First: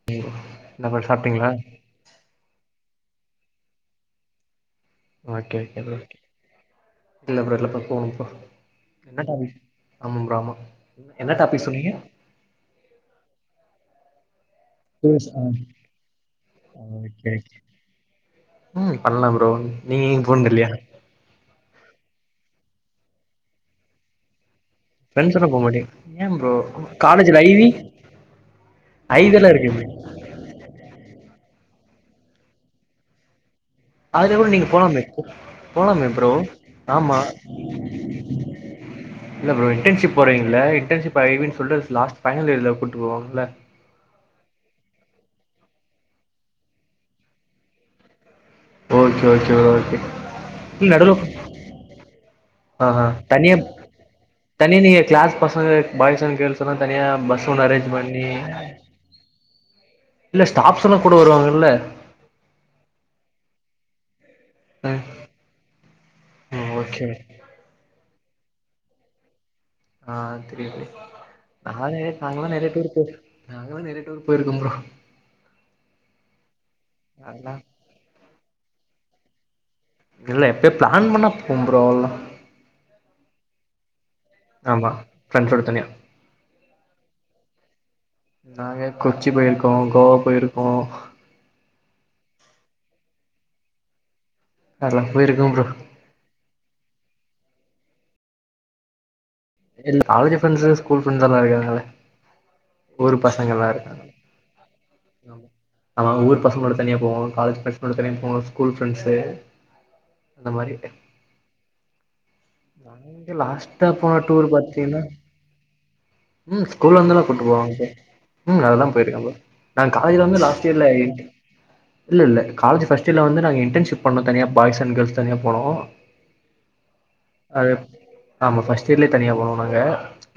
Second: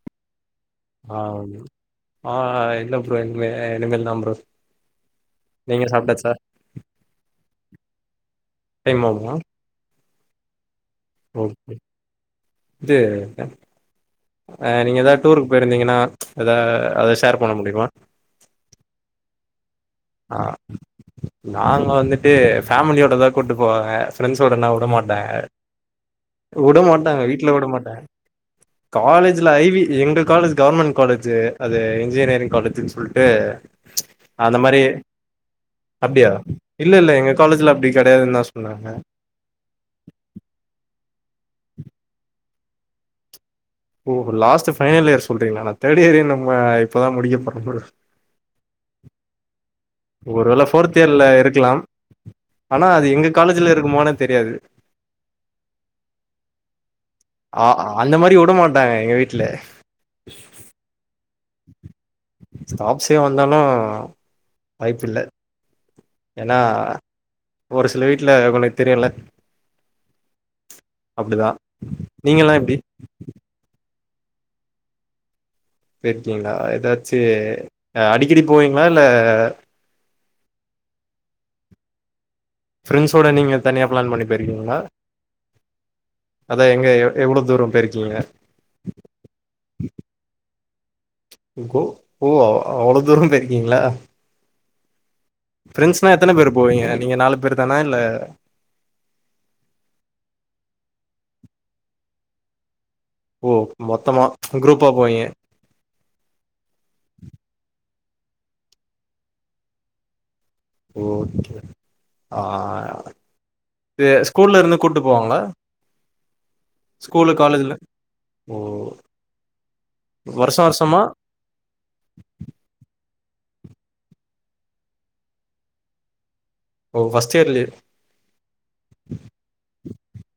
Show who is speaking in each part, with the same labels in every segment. Speaker 1: [inaudible] சாப்ட்டீங்களா
Speaker 2: ஆம் ஆ இல்ல ப்ரோ இனிமே இனிமேல்தா ப்ரோ.
Speaker 1: ஓகே ஓகே
Speaker 2: நீங்க
Speaker 1: ப்ரோ கே
Speaker 2: சாப்ட்டாச்சா
Speaker 1: இல்ல ப்ரோ இல்ல [unintelligible] போணு இப்போ.
Speaker 2: டைம்
Speaker 1: கே என்ன
Speaker 2: ஆகுமா
Speaker 1: டாபிக் ஆமாம் ப்ரோ ஆமா. என்ன டாபிக்
Speaker 2: ஓகே
Speaker 1: சொன்னீங்க
Speaker 2: இது ட அ நீங்க எதா
Speaker 1: டூர்ஸ் ஆ
Speaker 2: டூருக்கு போயிருந்தீங்கன்னா எதா அத
Speaker 1: ஓகே
Speaker 2: ஷேர் பண்ண
Speaker 1: ஓகே
Speaker 2: முடிமா?
Speaker 1: ம் பண்லா ப்ரோ. நீங்க எங்கயும்
Speaker 2: ஆ
Speaker 1: போனது இல்லையா
Speaker 2: நாங்க வந்துட்டு ஃபேமிலியோடதா கூட்டு போவாங்க ஃபிரெண்ஸோடன்னா உட மாட் டாக
Speaker 1: ஃப்ரெண்ட்ஸோட போ மாட்டீங்க ஏன் ப்ரோ
Speaker 2: உட மாட்டாங்க
Speaker 1: காலேஜ்ல
Speaker 2: வீட்ல உட
Speaker 1: ஐவி
Speaker 2: மாட்டாங்க. காலேஜ்ல
Speaker 1: ஐவிலாம்
Speaker 2: ஐ வி
Speaker 1: இருக்குமே
Speaker 2: எங்க காலேஜ் கவுமெண் காலேஜு அது என்ஜினியரிங் காலேஜுன் சொல்ட்டு
Speaker 1: அதுல கூட
Speaker 2: அந்த
Speaker 1: நீங்க
Speaker 2: மாரி
Speaker 1: போலாமே. போலாமே
Speaker 2: அப்டியா
Speaker 1: ப்ரோ
Speaker 2: இல்ல இல்ல
Speaker 1: ஆமா.
Speaker 2: எங்க காலேஜ்ல அப்டி கெடையாதுன்னு தா சொன்னாங்க
Speaker 1: இல்ல ப்ரோ இன்டென்ஷிப் போடுவீங்கள்ல இன்டென்ஷிப் ஐ வின் சொல்ட்டு அதுஸ் லாஸ்ட்டு ஃபைனல் இயர்ல கூட்டு போவாங்கள்ல.
Speaker 2: ஓ லாஸ்ட்டு ஃபைனல் இயர் சொல்றீங்ளா நா தேடு இயரே நம்ம இப்பதா முடிக்க போறே ப்ரோ.
Speaker 1: Okay okay okay.
Speaker 2: ஒருவேள
Speaker 1: இல்ல
Speaker 2: ஃபோர்த் இயர்ல
Speaker 1: நடுவுல
Speaker 2: இருக்கலாம். ஆனா
Speaker 1: ஆ
Speaker 2: அது
Speaker 1: ஆ
Speaker 2: எங்க
Speaker 1: தனியா
Speaker 2: காலேஜ்ல இருக்குமோனே தெரியாது.
Speaker 1: தனியா நீங்க கிளாஸ் பசங்க பாய்ஸ் அண்ட் கேர்ள்ஸ் எல்லா தனியா பஸ் ஒன்னு
Speaker 2: அ
Speaker 1: அரேஞ்ச்
Speaker 2: அந்த
Speaker 1: பண்ணி
Speaker 2: மாரி உட மாட்டாங்க எங்க வீட்ல.
Speaker 1: இல்ல ஸ்டாப்ஸ் எல்லா கூட வருவாங்க இல்ல.
Speaker 2: ஸ்டாஃப்சே வந்தாலு
Speaker 1: ம்
Speaker 2: வாய்ப்பில்ல. ஏனா
Speaker 1: ஓகே
Speaker 2: ஒரு சில வீட்ல உங்குளுக் தெரியுல்ல.
Speaker 1: ஆ தெரியு தெரியு நானு நாங்கல்லா
Speaker 2: நீங்கல்லா
Speaker 1: நறைய
Speaker 2: எப்டி
Speaker 1: டூரு [unintelligible] நாங்கல்லா நறைய டூரு போய்ருக்கம் ப்ரோ.
Speaker 2: போய்ர்க்கீங்ளா எதாச்சு
Speaker 1: அதெல்லா
Speaker 2: அடிக்கடி போவீங்களா இல்ல
Speaker 1: இல்ல எப்யா பிளான் பண்ணா போவ்ம் ப்ரோ அவ்ள்தா.
Speaker 2: ஃப்ரெண்ஸோட நீங்க தனியா பிளான் பண்ணி போயிர்க்கீங்ளா?
Speaker 1: ஆமா ஃப்ரெண்ட்ஸோட தனியா
Speaker 2: அதா எங்க எ எவ்ளோ தூரம் போய்ர்க்கீங்க?
Speaker 1: நாங்க கொச்சி போய்ருக்கோ கோவா போயிருக்கோ.
Speaker 2: கோ ஓ அவ்ளோ தூரம் போயிருக்கீங்ளா?
Speaker 1: அதுல்லா போயிருக்கம் ப்ரோ.
Speaker 2: ஃபிரெண்ஸ்னா எத்தன பேரு போவீங்க நீங்க நாலு பேரு தானா இல்ல
Speaker 1: இல் காலேஜு ஃப்ரெண்ஸ்சு ஸ்கூல் ஃப்ரெண்ஸல்லா இருக்காங்கல்ல. ஊரு பசங்க
Speaker 2: ஓ
Speaker 1: எல்லா இருக்காங்கள்ல.
Speaker 2: மொத்தமா குரூப்பா போவீங்க
Speaker 1: ஆமா. ஆமா ஊர் பசங்களோட தனியா போவோ காலேஜ் பசங்ளோட தனியா போவோ ஸ்கூல் ஃப்ரெண்ஸு.
Speaker 2: ஓகே ஆ
Speaker 1: இங்க லாஸ்ட்டா
Speaker 2: இது
Speaker 1: போன டூர்
Speaker 2: ஸ்கூல்ல இருந்து
Speaker 1: பாத்தீங்கன்னா
Speaker 2: கூட்டு போவாங்ளா?
Speaker 1: ம் ஸ்கூல்லர்ந்து எல்லா கூட்டு போவாங்க ப்ரோ. ம்
Speaker 2: ஓ
Speaker 1: அதெலலாம் போயிருக்கே ப்ரோ நா காலேஜ்ல வந்து
Speaker 2: வருஷ
Speaker 1: லாஸ்ட் இயர்ல
Speaker 2: வருஷமா
Speaker 1: எங் இல்ல இல்ல காலேஜ் ஃபர்ஸ்ட் இயர்ல வந்து இன்டர்ன்ஷிப் பண்ணோ தனியா பாய்ஸ் அண்ட் கேள்ஸ் தனியா போனோ
Speaker 2: ஓ ஃபஸ்ட் இயர்லே
Speaker 1: அது ஆமா ஃபர்ஸ்ட் இயர்லயே தனியா போனோ நாங்க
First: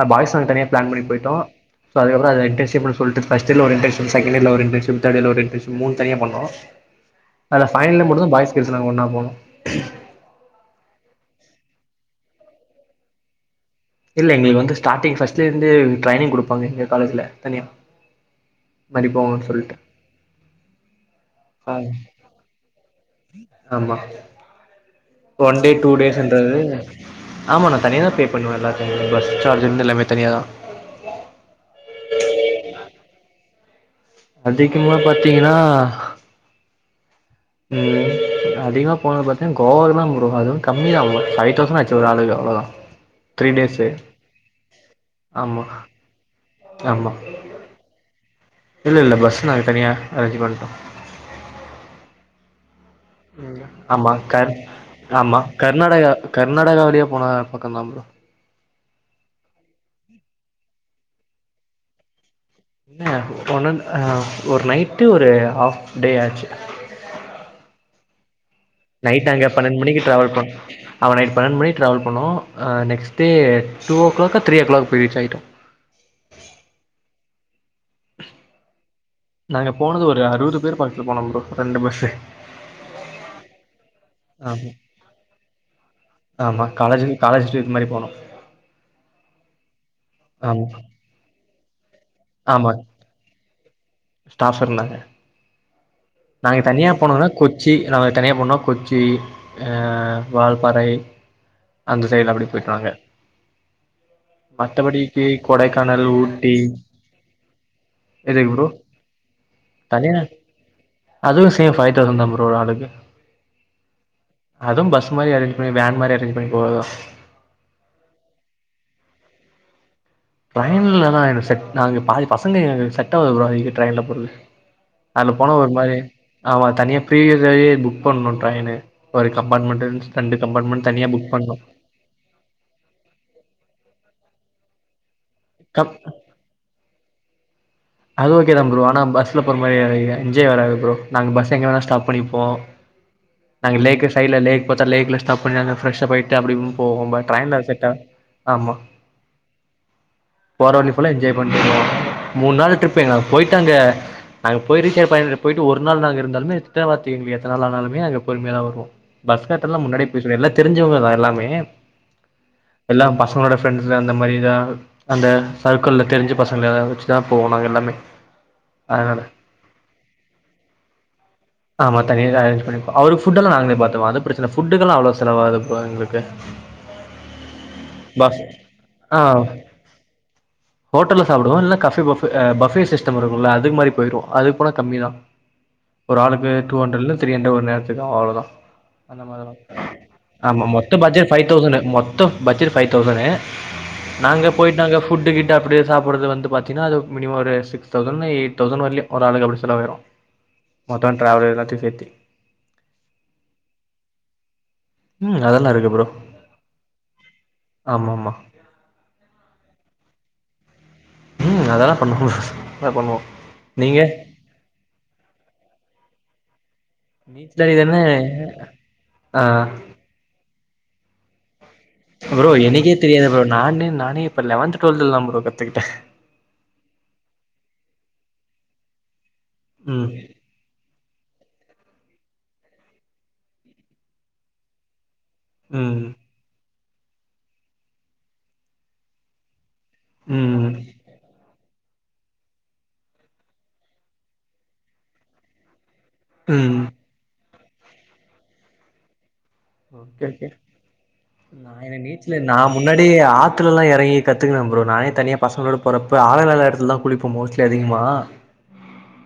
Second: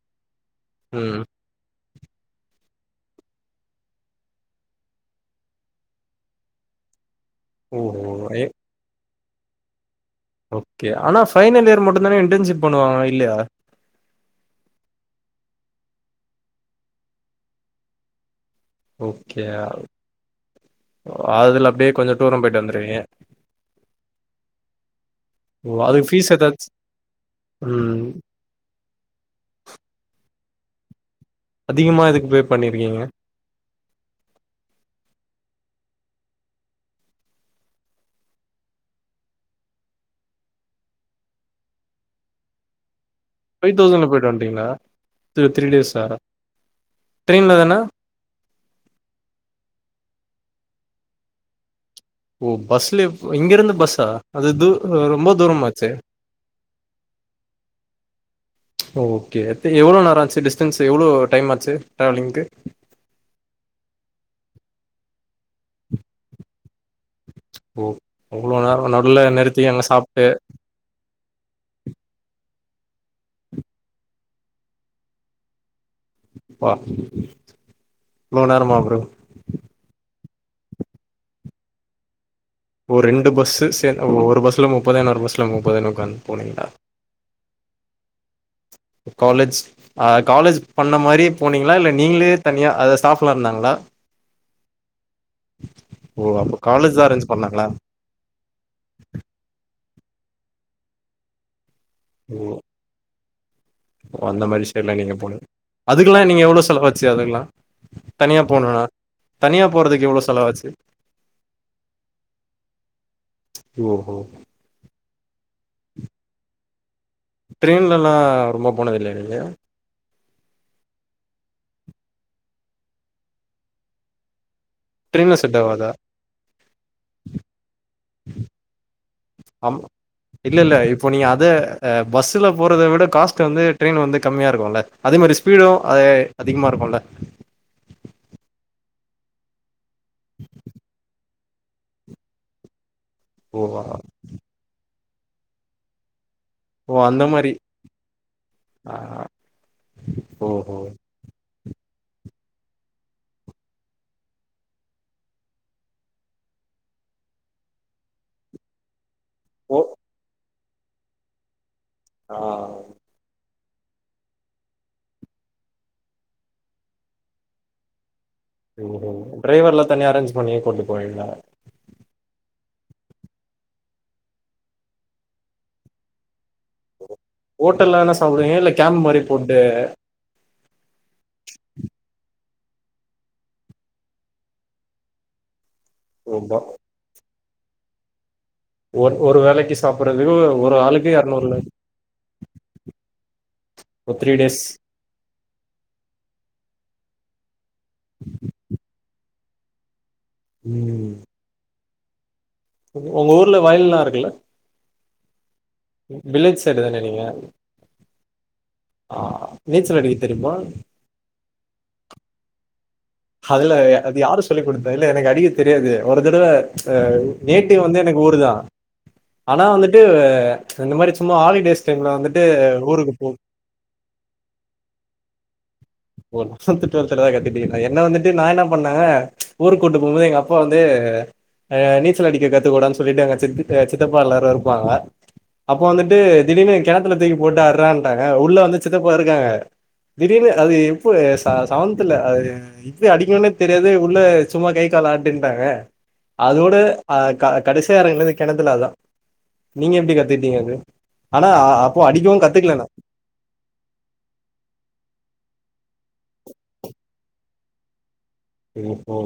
Speaker 1: ஆ பாய்ஸ் அங்கே தனியா பிளான் பண்ணி
Speaker 2: ம்
Speaker 1: போயிட்டோ சோ அதுக்கப்றோ இன்டர்ன்ஷிப்புன்னு சொல்லட்டு ஃபஸ்ட் இயர்ல ஒரு இன்டர்ன்ஷிப் செகண்ட் இயர்ல ஒரு இன்டர்ன்ஷிப் தேர்ட் இயர்ல ஒரு இன்டர்ன்ஷிப் மூணு தனியா பண்ணோ அதுல ஃபைனல்
Speaker 2: ஓஹோ
Speaker 1: இயர் மட்டுதா
Speaker 2: ஏ
Speaker 1: பாய்ஸ் கேள்ஸ் எல்லா ஒன்னா போனோ
Speaker 2: ஓகே ஆனா ஃபைனல் இயர் மட்டுதானே இன்டர்ன்ஷிப் பண்ணுவாங்க இல்லயா
Speaker 1: இல்ல எங்களுக்கு வந்து ஸ்டார்டிங் ஃபஸ்ட்லேருந்தே ட்ரைனிங் குடுப்பாங்க எங்க காலேஜ்ல தனியா இந்த மாரி
Speaker 2: ஓகே
Speaker 1: போங்கன்னு சொல்லிட்டு
Speaker 2: அதுல
Speaker 1: ஆ
Speaker 2: அப்டியே கொஞ்ச டூரும் போயிட்டு வந்துருவீங்க
Speaker 1: ஆமா ஒன் டே
Speaker 2: ஓ
Speaker 1: டூ
Speaker 2: அதுக்கு ஃபீஸ்
Speaker 1: டேஸ்ன்றது
Speaker 2: ஏதாச்சு
Speaker 1: ஆமா நா
Speaker 2: ம்
Speaker 1: தனியாதா பே பண்ணுவ [inaudible] பஸ் சார்ஜ்ல இருந்து எல்லாமே தனியா தா
Speaker 2: அதிகமாக எதுக்கு பே பண்ணியிருக்கீங்க
Speaker 1: அதிகமா பாத்தீங்கன்னா ம் அதிகமா போனது பாத்தீங்கன்னா கோவவுக்கு தா ப்ரோ அதுவு கம்மி தா ஃபைவ் தௌசண்ட் ஆச்சு ஒரு ஆளுக்கு அவ்ளோதா த்ரீ
Speaker 2: ஃபைவ்
Speaker 1: டேஸ்சு
Speaker 2: தௌசண்ட்ல போயிட்டு வந்ட்டீங்களா த்ரீ
Speaker 1: ஆமா
Speaker 2: த்ரீ டேஸா
Speaker 1: ஆமா
Speaker 2: ட்ரெயின்ல தான
Speaker 1: இல்லல்ல பஸ் நாங்க தனியா அரேஞ்ச் பண்ணட்டோ
Speaker 2: ம் பஸ்லே இங்க இருந்து பஸ்சா
Speaker 1: ஆமா
Speaker 2: அது
Speaker 1: கர்
Speaker 2: தூ ரொம்ப
Speaker 1: ஆமா
Speaker 2: தூரமாச்சே
Speaker 1: கர்நாடகா கர்நாடகா வழியா போன பக்கந்தா ப்ரோ
Speaker 2: ஓகே எவ்ளோ நேரோ ஆச்சு டிஸ்டன்ஸ்சு எவ்ளோ டைம் ஆச்சு டிராவலிங்க்கு
Speaker 1: என்ன ஒன் ஆன்ட் ஆ ஒரு நைட்டு ஒரு ஆஃப் டே ஆச்சு
Speaker 2: ஓ அவ்ளோ நேர நடுவுல
Speaker 1: நைட் ஆங்க
Speaker 2: நிறுத்தி
Speaker 1: பன்னெண்டு
Speaker 2: அங்க
Speaker 1: மணிக்கு
Speaker 2: சாப்ட்டு
Speaker 1: டிராவல் பண் அவ நைட் பன்னெண்டு மணிக்கு டிராவல் பண்ணோ ஆ நெக்ஸ்ட் டே டூ ஓகிளாக்கோ தீரி ஓகிளாக்கோ போய் ரீச் ஆகிட்டோ
Speaker 2: ப்பா இவ்ளோ நேரமா ப்ரோ
Speaker 1: நாங்க போனது ஒரு அறுவது பேர் பக்கதுல போனோ ப்ரோ ரெண்டு பஸ்சு
Speaker 2: ஓ ரெண்டு பஸ்சு சே ஒரு பஸ்ல
Speaker 1: ஆமா
Speaker 2: முப்பது இன்னொரு பஸ்ல முப்பதுன்னு உக்காந்து
Speaker 1: ஆமா
Speaker 2: போனீங்களா
Speaker 1: காலேஜ்ல காலேஜ் ட்ரிப் மாரி போணோ
Speaker 2: காலேஜ் காலேஜ்
Speaker 1: ஆமா
Speaker 2: ஆ பண்ண மாரியே போனீங்களா இல்ல நீங்களே தனியாக அதா ஸ்டாஃப் எல்லா இருந்தாங்களா
Speaker 1: ஸ்டாப் இருந்தாங்க
Speaker 2: ஓ அப்போ
Speaker 1: நாங்க தனியா
Speaker 2: காலேஜ் தா
Speaker 1: போனதுன்னா
Speaker 2: அரேஞ்ச் பண்ணாங்களா
Speaker 1: கொச்சி நாங்க தனியாக போனதுனா கொச்சி வால்பாறை அந்த சைடுல அப்டி போயிட்டுவாங்க
Speaker 2: ஓ அந்த மாரி சைடுல நீங்க போனிங் அதுக்குல்லா நீங்க
Speaker 1: ஊட்டி
Speaker 2: எவ்ளோ செலவு ஆச்சு அதுக்குல்லா தனியா போனுண்ணா
Speaker 1: தனிய அதுவு சேம் ஃபைவ் தௌசண்ட் தா ப்ரோ ஒரு ஆளுக்கு
Speaker 2: ஓஹோ
Speaker 1: அது பஸ் மாரி அரேஞ்ச் பண்ணி வேன் மாரி அரேஞ்ச் பண்ணி போறதுதா
Speaker 2: ட்ரெயின்லல்லா ரொம்ப போனது இல்லையா நீங்க
Speaker 1: ட்ரெயின்லல்லா எனக் செட் நாங்க பாதி பசங்க எங்ளுக்கு செட் ஆகாது ப்ரோ அது ட்ரெயின்ல போறது அதுல
Speaker 2: ட்ரெயின்ல
Speaker 1: போன
Speaker 2: செட்
Speaker 1: ஒரு
Speaker 2: ஆவாதா
Speaker 1: மாரி ஆமா தனியா பிரீவியசாவ புக் பண்ணணு டிரெயினு ஒரு
Speaker 2: ஆமா
Speaker 1: கம்பார்ட்மெண்ட் ரெண்டு கம்பார்ட்மெண்ட் தனியா புக் பண்ணு
Speaker 2: பஸ்சில போறத விட காஸ்ட்ட வந்து ட்ரெயின் வந்து கம்மியாக இருக்குல்ல அதே மாரி ஸ்பீடு
Speaker 1: கப்
Speaker 2: அதே அதிகமா இருக்குல்ல
Speaker 1: அது ஓகே தா ப்ரோ ஆனா பஸ்ல போற மாரி என்ஜாய் வராது ப்ரோ நாங்க பஸ்ச எங்க வேணா ஸ்டாப் பண்ணி போ
Speaker 2: ஓ
Speaker 1: நாங்க லேக் சைடல லேக்ல லேக்ல பாத்த ஸ்டாப் பண்ணி பிரஷர்ப் ஆயிட்டு அப்டி
Speaker 2: ஓ
Speaker 1: போகும்
Speaker 2: அந்த
Speaker 1: பட்
Speaker 2: மாரி
Speaker 1: ட்ரெயின்ல செட் ஆகா ஆமா
Speaker 2: ஆ
Speaker 1: போற
Speaker 2: ஓஹோ
Speaker 1: வழி ஃபுல்லா என்ஜாய் வ மூணு நாள் ட்ரிப் எங்கன போயிடங்க நாங்க போய் ரீச்சர் பயன போயிட்டு ஒரு நாங்க இருந்தாலுமே திட்ட வாத்தக்கீங்கள எத்த நாள் ஆனாலமே அங்க பொறுமைய தா வருவோ பாஸ்
Speaker 2: ஓ
Speaker 1: கார்டெல்லா முன்னாடியே போய் சொல்லிலா எல்லா தெரிஞ்சவங்க தா எல்லாமே
Speaker 2: ஆ
Speaker 1: எல்லா பசங்களோட பிரெண்ட்ஸ்ல அந்த மாரிதா அந்த சர்க்கிள்ல தெரிஞ்ச பசங்க யாரவது இருஞ்சினா போவோ நாங்க எல்லாமே
Speaker 2: ம்
Speaker 1: அதனால
Speaker 2: டிரைவர் எலா தனி அரேஞ்ச் பண்ணி கூட்டிட்டு போவிங்களா
Speaker 1: ஆம தனியா அரேஞ்ச் பண்ணிப்போ அவருக்கு ஃபுட்டல்லா நாங்களோ பார்த்துப் போ அது பிரச்சன ஃபுட்டுல்லா அவ்வள செலவாகாது ப்ரோ எங்களுக்கு
Speaker 2: ஹோட்டல்ல என்ன
Speaker 1: பஸ்
Speaker 2: சாப்பிடுறிங்க இல்ல கேம்ப்
Speaker 1: ஆ
Speaker 2: மாரி போட்டுட்டு
Speaker 1: ஹோட்டல்ல சாப்படுவோ இல்ல காஃபே பஃபு பஃபே சிஸ்டம் இருக்கு இல்ல அதுக்கு மாரி போயிடுவோ அது போன கம்மி தா ஒரு ஆளுக்கு
Speaker 2: ரொம்ப
Speaker 1: டூ ஹண்ரெட்லருந்து த்ரி அன்ரேட் ஒரு நேரத்துக்கு அவ்வுளோதா
Speaker 2: ஒரு
Speaker 1: அந்த
Speaker 2: ஒரு வேலைக்கு
Speaker 1: மாரி
Speaker 2: சாப்புட்றதுக்கு
Speaker 1: ஆமா
Speaker 2: ஒரு
Speaker 1: மொத்த
Speaker 2: ஆளுக்கு
Speaker 1: பட்ஜெட் ஃபைவ்
Speaker 2: எரநூறுல
Speaker 1: தௌசண்னு மொத்த பட்ஜெட் ஃபைவ் தௌசண்னு
Speaker 2: ஒரு த்ரீ
Speaker 1: நாங்க
Speaker 2: டேஸ்
Speaker 1: போயிட்டு நாங்க ஃபுட்டு கிட்டு து அப்படியே சாப்படுறது வந்து பாத்தீன்னா அது மினிம் ஒரு சிக்ஸ் தௌசண் ஏயாட் தௌசண் வரைலியு ஒரு ஆளுக்கு அப்படி சொலவு ஆகிரு மத்த
Speaker 2: ம்
Speaker 1: டிராவல் எல்லாத்தையு சேத்தி
Speaker 2: உங்க ஊர்ல வயல் எல்லா இருக்குல்ல
Speaker 1: ம் அதெல்லா இருக்கு ப்ரோ
Speaker 2: வில்லேஜ் சைடு தானே நீங்க
Speaker 1: ஆமா ஆமா
Speaker 2: ஆ நீச்சல் அடிக்க தெரியுமா
Speaker 1: ம் அதெல்லா பண்ணுவோ அத பண்ணுவோம்
Speaker 2: அதுல அது யாரு சொல்லிக் கொடுத்த இல்ல எனக்கு அடிக்க தெரியாது ஒரு தடவ ம்ச்
Speaker 1: நீச்சல்
Speaker 2: நேட்டிவ் வந்து
Speaker 1: அடிக்கிறதுன்னு
Speaker 2: எனக்கு ஊரு தா
Speaker 1: ஆ
Speaker 2: ஆனா வந்து டு ம்ச் இந்த மாரி சும்மா ஹாலிடேஸ் டைம்ல வந்துட்டு
Speaker 1: ப்ரோ எனக்கே
Speaker 2: ஊருக்கு
Speaker 1: தெரியாது
Speaker 2: போ
Speaker 1: ப்ரோ நானே நானே இப்ப லெவன்த் டுவெல்த்ல்லா ப்ரோ கத்துக்கிட்ட
Speaker 2: [unintelligible] என்ன வந்துட்டு நா என்ன பண்ணா ம்ச் ஊர் கூட்டு
Speaker 1: ம்
Speaker 2: போம்போது எங்க அப்ப அப்பா வந்து அ நீச்சல் அடிக்க கத்துக்கோடான்னுட்டு எங்க சித் சித்தப்பா எல்லோரு இருப்பாங்க அப்போ
Speaker 1: ம்
Speaker 2: வந்துட்டு திடீர்னு கெணத்துல தூக்கி போட்டு அடுறான்ட்டாங்க உள்ள வந்து சித்தப்பா இருக்காங்க திடீர்னு
Speaker 1: ம்
Speaker 2: அது எப்போ செவன்தல அது எப்டி அடிக்கனுனே தெரியாது உள்ள சும்மா கை கால் ஆட்டுன்டாங்க அதோட
Speaker 1: ம்
Speaker 2: அ கடைசியா எரங்குனது கெனத்துல அதா நீங்க எப்படி
Speaker 1: ஓகே ஓகே
Speaker 2: கத்துட்டீங்க அது ஆனா அப்போ அடிக்கவு கத்துக்கலனா
Speaker 1: கெணத்துல எல்லா எறங்கி கத்துக்குள ஃப்ரோ நானே தனியா பசங்களோட போறப்ப ஆலோ இல்லாத எடத்துல தா குளிப்ப மோஸ்ட்லி அதிகமா
Speaker 2: ஒ ஒ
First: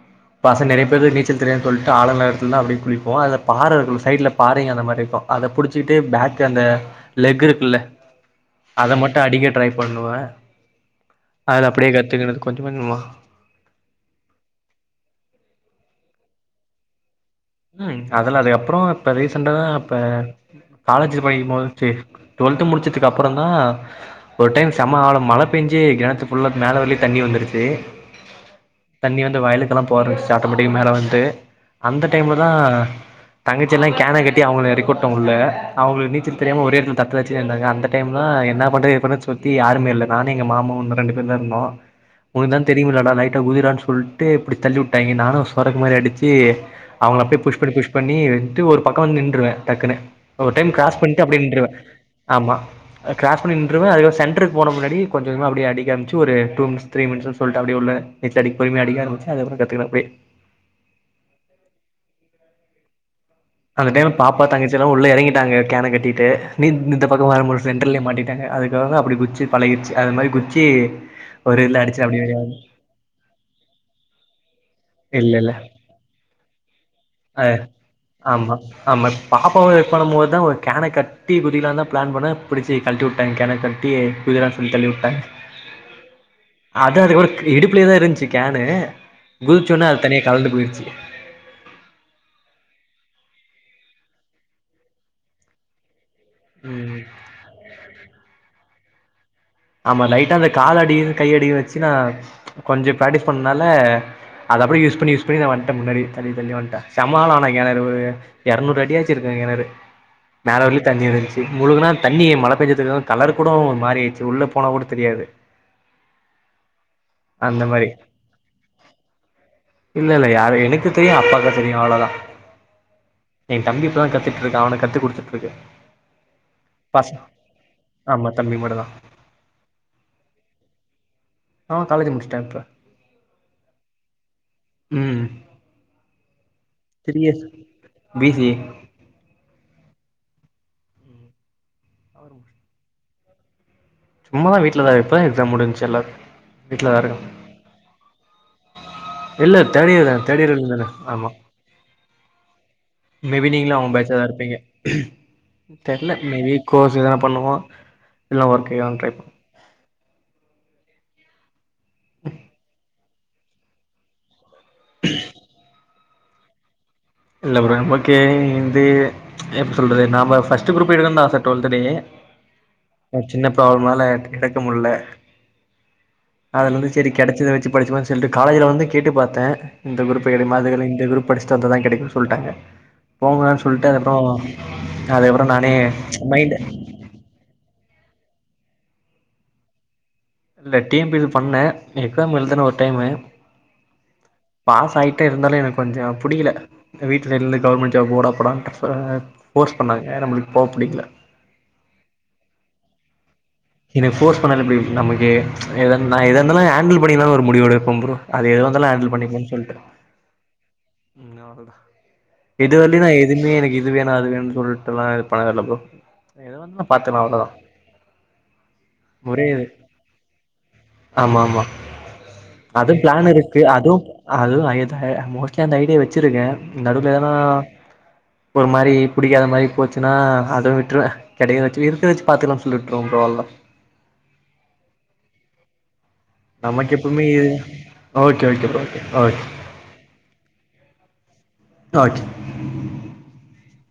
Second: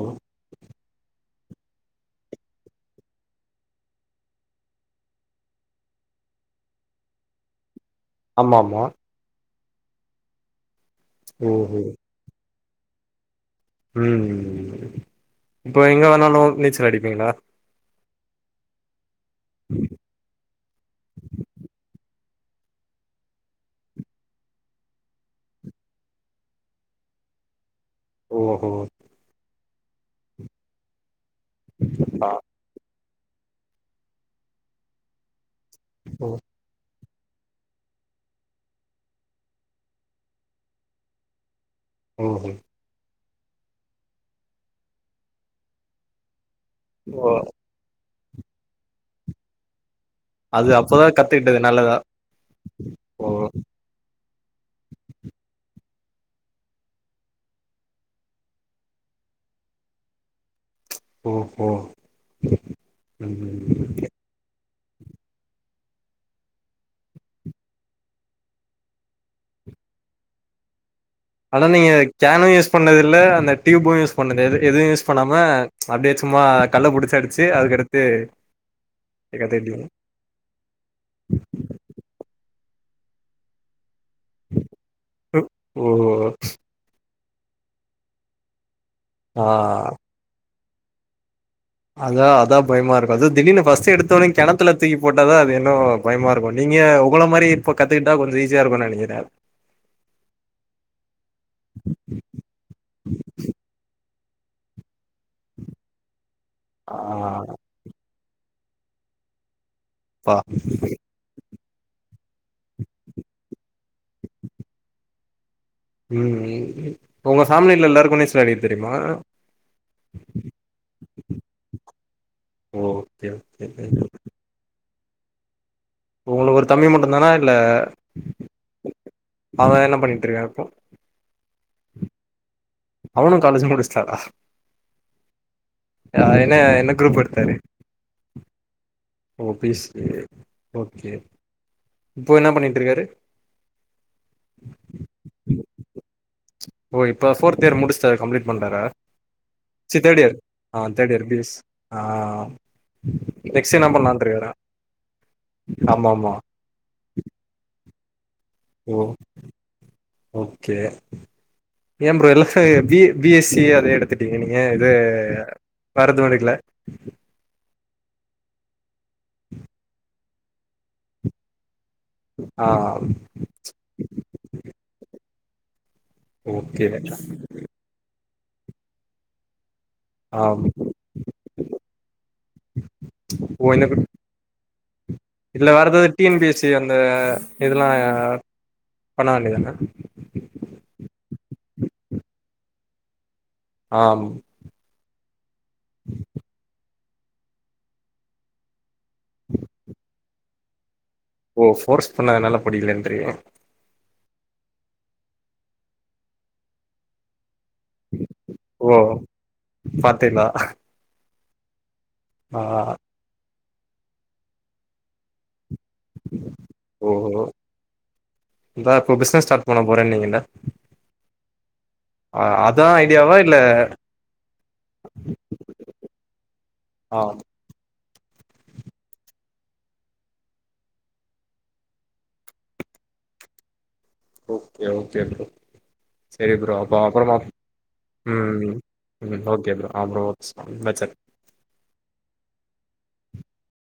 Speaker 1: பசங்க நெறைய பேருக்கு நீச்சல் தெரியாதுன்னு சொல்லிட்டு ஆழ இல்லாத இல்லாத எடத்துல தா அப்படியே குளிப்போ அதுல பாரே இருக்கு சைடுல பாரெங்க அந்த மாரி இருக்கு அத பிடிச்சக்கிட்டு பேக் அந்த லெக் இருக்குல்ல
Speaker 2: ஆமா ஆமா
Speaker 1: அத மட்டு மட்டு அடிக்க ட்ரை பண்ணுவே அது
Speaker 2: ஓஹோ
Speaker 1: அப்படியே கத்துக்கிறது கொஞ்சு கொஞ்சுமா
Speaker 2: ம் இப்போ எங்கே வேணாலு நீச்சல் அடிப்பீங்களா
Speaker 1: உம் அதுல அதுக்கப்புறோ இப்ப ரீசண்டாதா இப்ப காலேஜ் [unintelligible] டுவெல்த் முடிச்சதுக்கு அப்புறோ தா ஒரு டைம் செம ஆளம் மழை பெஞ்சு கெணத்து புல்லா மேல வலியா தண்ணி வந்துருச்சு
Speaker 2: ஓ ஓ
Speaker 1: தண்ணி வந்து வயலுக்குல்லா போறந்துச்சு ஆட்டோமேட்டிக் மேல வந்து அந்த ஆ தங்கச்சி எல்லா கேன கட்டி அவங்க எரக்கிவிட்டே உள்ள அவங்களுக்கு
Speaker 2: ஓ
Speaker 1: நீச்சல் தெரியாம ஒரேடத்துத்தில் தத்தளுச்சு இருந்தாங்க அந்த டைம்லா என்ன பண்றது எது பண்ற சுத்தி யாருமே இல்ல நானு எங்க மாமா ஒன்னு ரெண்டு பேர் தா இருந்தோ
Speaker 2: ஓ
Speaker 1: உனக்குதா தெரியும்லடா லைட்டா குதி ரான்னு சொல்ட்டு இப்டி தள்ளி வுட்டாய்ங்க நானு சொரக்கு மாரி அடிச்சு அவங்கள
Speaker 2: ஓ
Speaker 1: அப்டியே புஷ் பண்ணி புஷ் பண்ணி விட்டு ஒரு பக்க வந்து நின்ருவே டக்குன்னு ஒரு
Speaker 2: அது
Speaker 1: டைம் கிராஸ்
Speaker 2: அப்பதா
Speaker 1: பண்ட்டு அப்டியே
Speaker 2: கத்துக்கிட்டது
Speaker 1: நின்றுவே
Speaker 2: நல்லதா
Speaker 1: ஆமா
Speaker 2: ஓ
Speaker 1: கிராஸ் பண்ணி ருவே அதுக்க சென்டருக்கு போற முன்னாடி கொஞ்ச கொஞ்சமா அப்டி அடி காமிச்சு ஒரு டூ மின்ஸ் த்ரீ மினிட்ஸ்ஸுன் சொல்ட்டு அப்டியே உள்ள நீச்ச அடிக்கு பொருமையா அடிக்க ஆரம்பிச்சு அதுப்புற கத்துக்குன அப்டிய
Speaker 2: ஓஹோ ம் ம்
Speaker 1: அந்த டைம்ல பாப்பா தங்கச்சி எல்லா உள்ள எறங்கிட்டாங்க கேனக்கட்டிட்டு நீ இந்த பக்க வரம்போது சென்டர்லயே மாட்டிட் டேங்க அதுக்காக அப்டி குதிச்சி பழகிருச்சி அது மாரி குதிச்சி
Speaker 2: ஆனா நீங்க கேனே யூஸ் பண்ணதுல்ல அந்த டியூபு யூஸ் பண்ணது எது எதுவு யூஸ் பண்ணாம
Speaker 1: இல்ல இல்ல
Speaker 2: அப்டியே சும்மா கல் புடிச்
Speaker 1: அ ஆமா ஆமா பாப்பாவ இ
Speaker 2: கத்துக்கிட்டீங்க
Speaker 1: பண்ண போதுதா ஒரு கேன கட் ட குதிகக்களா தா பிளான் பண்ண பிடிச்சி கழட்டி விட்டாங்க கேன கட் டி குதிடா சொல்லி தள்ளிவிட்டாங்க
Speaker 2: ஓ
Speaker 1: அது அதுக்கு அப்ற இ இடுப்புலயே தா இருந்துச்சு கேனு
Speaker 2: ஆ
Speaker 1: குதிச்சோன்னே அது தனியே கலன்ட்டு போயிருச்சு
Speaker 2: அதா அதா பயமா இருக்கு அது திடீனு ஃபர்ஸ்ட் எடுத்தோனையு கிணத்துல தூக்கிபோட்டாதா அது இன்னு பயமா இருக்கு நீங்க
Speaker 1: ம்
Speaker 2: உங்கள மாரி இப்ப கத்துக்கிட்டா கொஞ்சோ ஈஸியா இருக்கு நெனைக்கிறே
Speaker 1: ஆமா லைட்டா அந்த கால் அடி கை அடியு வெச்சு நா கொஞ்ச பிராக்டிஸ் பண்ணனால அத அப்டியே யூஸ் பண்ணி யூஸ் பண்ணி வந்ட்ட முன்னாடி தள்ளி தள்ளி வந்
Speaker 2: ஆ
Speaker 1: சமா ஆள ஆனா கெணறு ஒரு எரநூறு அடியாச்சு இருக்கு கெணறு
Speaker 2: அப்பா
Speaker 1: மேலே வரைக்கு தண்ணி இருந்ச்சு முழுகுனா தண்ணி மழ பெஞ்சதுக்கு கலர் கூட மாறி ஆய்ட்ச்சி உள்ள போனா கூட தெரியாது
Speaker 2: ம் ம் ம் உங்க
Speaker 1: அந்த
Speaker 2: ஃபேமிலில
Speaker 1: மாரி
Speaker 2: எல்லாருக்கு நீச்சல் அடிக்க தெரியுமா
Speaker 1: இல்ல இல்ல யாரு எனக்கு தெரியு எ அப்பாவுக்கு தெரியு அவ்வளோதா
Speaker 2: ஓகே
Speaker 1: எ
Speaker 2: ஓகே
Speaker 1: தம்பி இப்பதா கத்துக் ருக்கா அவனுக்கு கத்து குடுத்துட்டு இருக்கே
Speaker 2: உங்களுக்கு ஒரு தம்பி மட்டுதானா இல்ல
Speaker 1: ஆமா தம்பி மட்டுந்தா
Speaker 2: அவ என்ன பண்ணிட்டு இருக்கா இப்போ
Speaker 1: ஆ காலேஜ் முடிச்ட்டா இப்ப
Speaker 2: அவனு காலேஜு முடிச்ட்டாரா
Speaker 1: ம்
Speaker 2: அ என்ன என்ன
Speaker 1: த்ரீ
Speaker 2: குரூப்
Speaker 1: இயர்ஸ்
Speaker 2: எடுத்தாரு
Speaker 1: பி சி ஏ
Speaker 2: ஓ பிஸ்ல் ஓகே இப்போ என்ன பண்ணிட்டு இருக்காரு
Speaker 1: சும்மாதா வீட்டுல தா இப்போதா எக்ஸாம் முடிச்சி எல்லா வீட்லதா
Speaker 2: ஓ
Speaker 1: இருக்கா
Speaker 2: இப்ப ஃபோர்த் இயர் முடிச்டாரு கம்ப்லீட் பண்டாரா
Speaker 1: தேர்ட்
Speaker 2: சி தேட்
Speaker 1: தான
Speaker 2: இயர்
Speaker 1: தேர்ட்
Speaker 2: அ
Speaker 1: தான
Speaker 2: தேட் இயர்
Speaker 1: ஆமா
Speaker 2: பிஸ் ஆ
Speaker 1: மேபி நீங்களு
Speaker 2: நெக்ஸ்ட்
Speaker 1: அவ
Speaker 2: என்ன
Speaker 1: பயச்சாதா
Speaker 2: பண்ணலான்ட்டு இருக்காரா
Speaker 1: இருப்பீங்க
Speaker 2: ஆமா
Speaker 1: தெர்ல
Speaker 2: ஆமா
Speaker 1: மேபி கோர்ஸ் எதான பண்ணுவோ இல்ல ஒர்க்கு
Speaker 2: ஓ ஓகே ஏ ப்ரோ எல்லா ஃப பி சி எஸ் சி அது எடுத் திட்டீங்க நீங்க இது வேற எதுவு எடிக்கல
Speaker 1: இல்ல ப்ரோ நமக்கு வந்து எப்டி சொல்றது நாம ஃபஸ்ட் குரூப் எடுக்குனு தா ஆச டுவெல்துலயே
Speaker 2: ஆ
Speaker 1: சின்ன ப்ராப்ளம்னால எடு எடுக்க முடில
Speaker 2: ஓகே
Speaker 1: அதுலந்து சேரி கெடைச்சத வெ ச்சு படிச்சுபே சொல்லி காலேஜ்ல வந்து கேட்டு பாத்தே இந்த குரூப்
Speaker 2: ஆ
Speaker 1: கெடைகுமா அது இல்ல இந்த குரூப் படிச்சு வந்தாதா கெடைக்கு சொல்லிட்டாங்க போங்கனு
Speaker 2: ஓ இந்த
Speaker 1: சொல்ட்டு அதுக்கப்றோ அதுக்கப்புறோ நானே மைண்ட்
Speaker 2: இந்த இதெல்லா பண்ண வேண்டியதானே
Speaker 1: இல்ல டி எம் பி சி பண்ணே எக்ஸாம் எழுதுனே ஒரு டைமு
Speaker 2: ஆம்
Speaker 1: பாஸ் ஆயிட்டே இருந்தாலு எனக்கு கொஞ்ச புடிக்கல ஏ வீட்ல இருந்து கவர்மெண்ட் ஜாப் போடா போடான்டு இப்ப ஃபோர்ஸ் பண்ணாங்க நம்பளுக்கு போக புடிக்கல
Speaker 2: ஓ ஃபோர்ஸ் பண்ணதனால படிக்கலன்றீங்க
Speaker 1: என்னைய ஃபோர்ஸ் பண்ண எப்டி நமக்கு எ நா எதா இருந்தாலு ஹேண்டில் பண்ணிக்லா ஒரு முடிவு எடுப் ப ப்ரோ அது எதுவா இருந்தாலு
Speaker 2: ஓ
Speaker 1: ஹேண்டல் பண்ணிக்கோம்னு சொல்லிட்டு
Speaker 2: பாத்தீங்களா
Speaker 1: அவ்ளோதா
Speaker 2: ஆ
Speaker 1: இது வரையுலு நா எதுவுமே எனக்கு இது வேணு அது வேணும்னு சொல்லிட்டுல்லா இது பழகல்ல ப்ரோ எதுவா இருந்தாலு
Speaker 2: ஓ
Speaker 1: பாத்துக்லா அவ்ளோதா
Speaker 2: இதா இப்போ பிசினஸ்
Speaker 1: ஒரே இது
Speaker 2: ஸ்டார்ட் பண்ண போறேனீங்கள
Speaker 1: ஆமா ஆமா
Speaker 2: அதா
Speaker 1: அதுவு பிளான்
Speaker 2: ஐடியாவா இல்ல
Speaker 1: இருக்கு அதுவு அதுவு [unintelligible] மோஸ்ட்லி அந்த ஐடியா வச்சிருக்கே நடுவுல
Speaker 2: ஆ
Speaker 1: எதுனா ஒரு மாரி பிடிக்காத மாரி போச்சுனா அத விட்ருவே கெடைக்கிறத இருக்கத வச்சு பாத்துக்லானு சொல்லிட் ப்ரோ ப்ரோல்ல
Speaker 2: ஓகே ஓகே ப்ரோ செரி ப்ரோ அப்ப
Speaker 1: நமக்கு
Speaker 2: அப்பற
Speaker 1: எப்பவுமே
Speaker 2: பாப்
Speaker 1: ஓகே ஓகே
Speaker 2: ம்
Speaker 1: bro okay
Speaker 2: okay bro [unintelligible]
Speaker 1: okay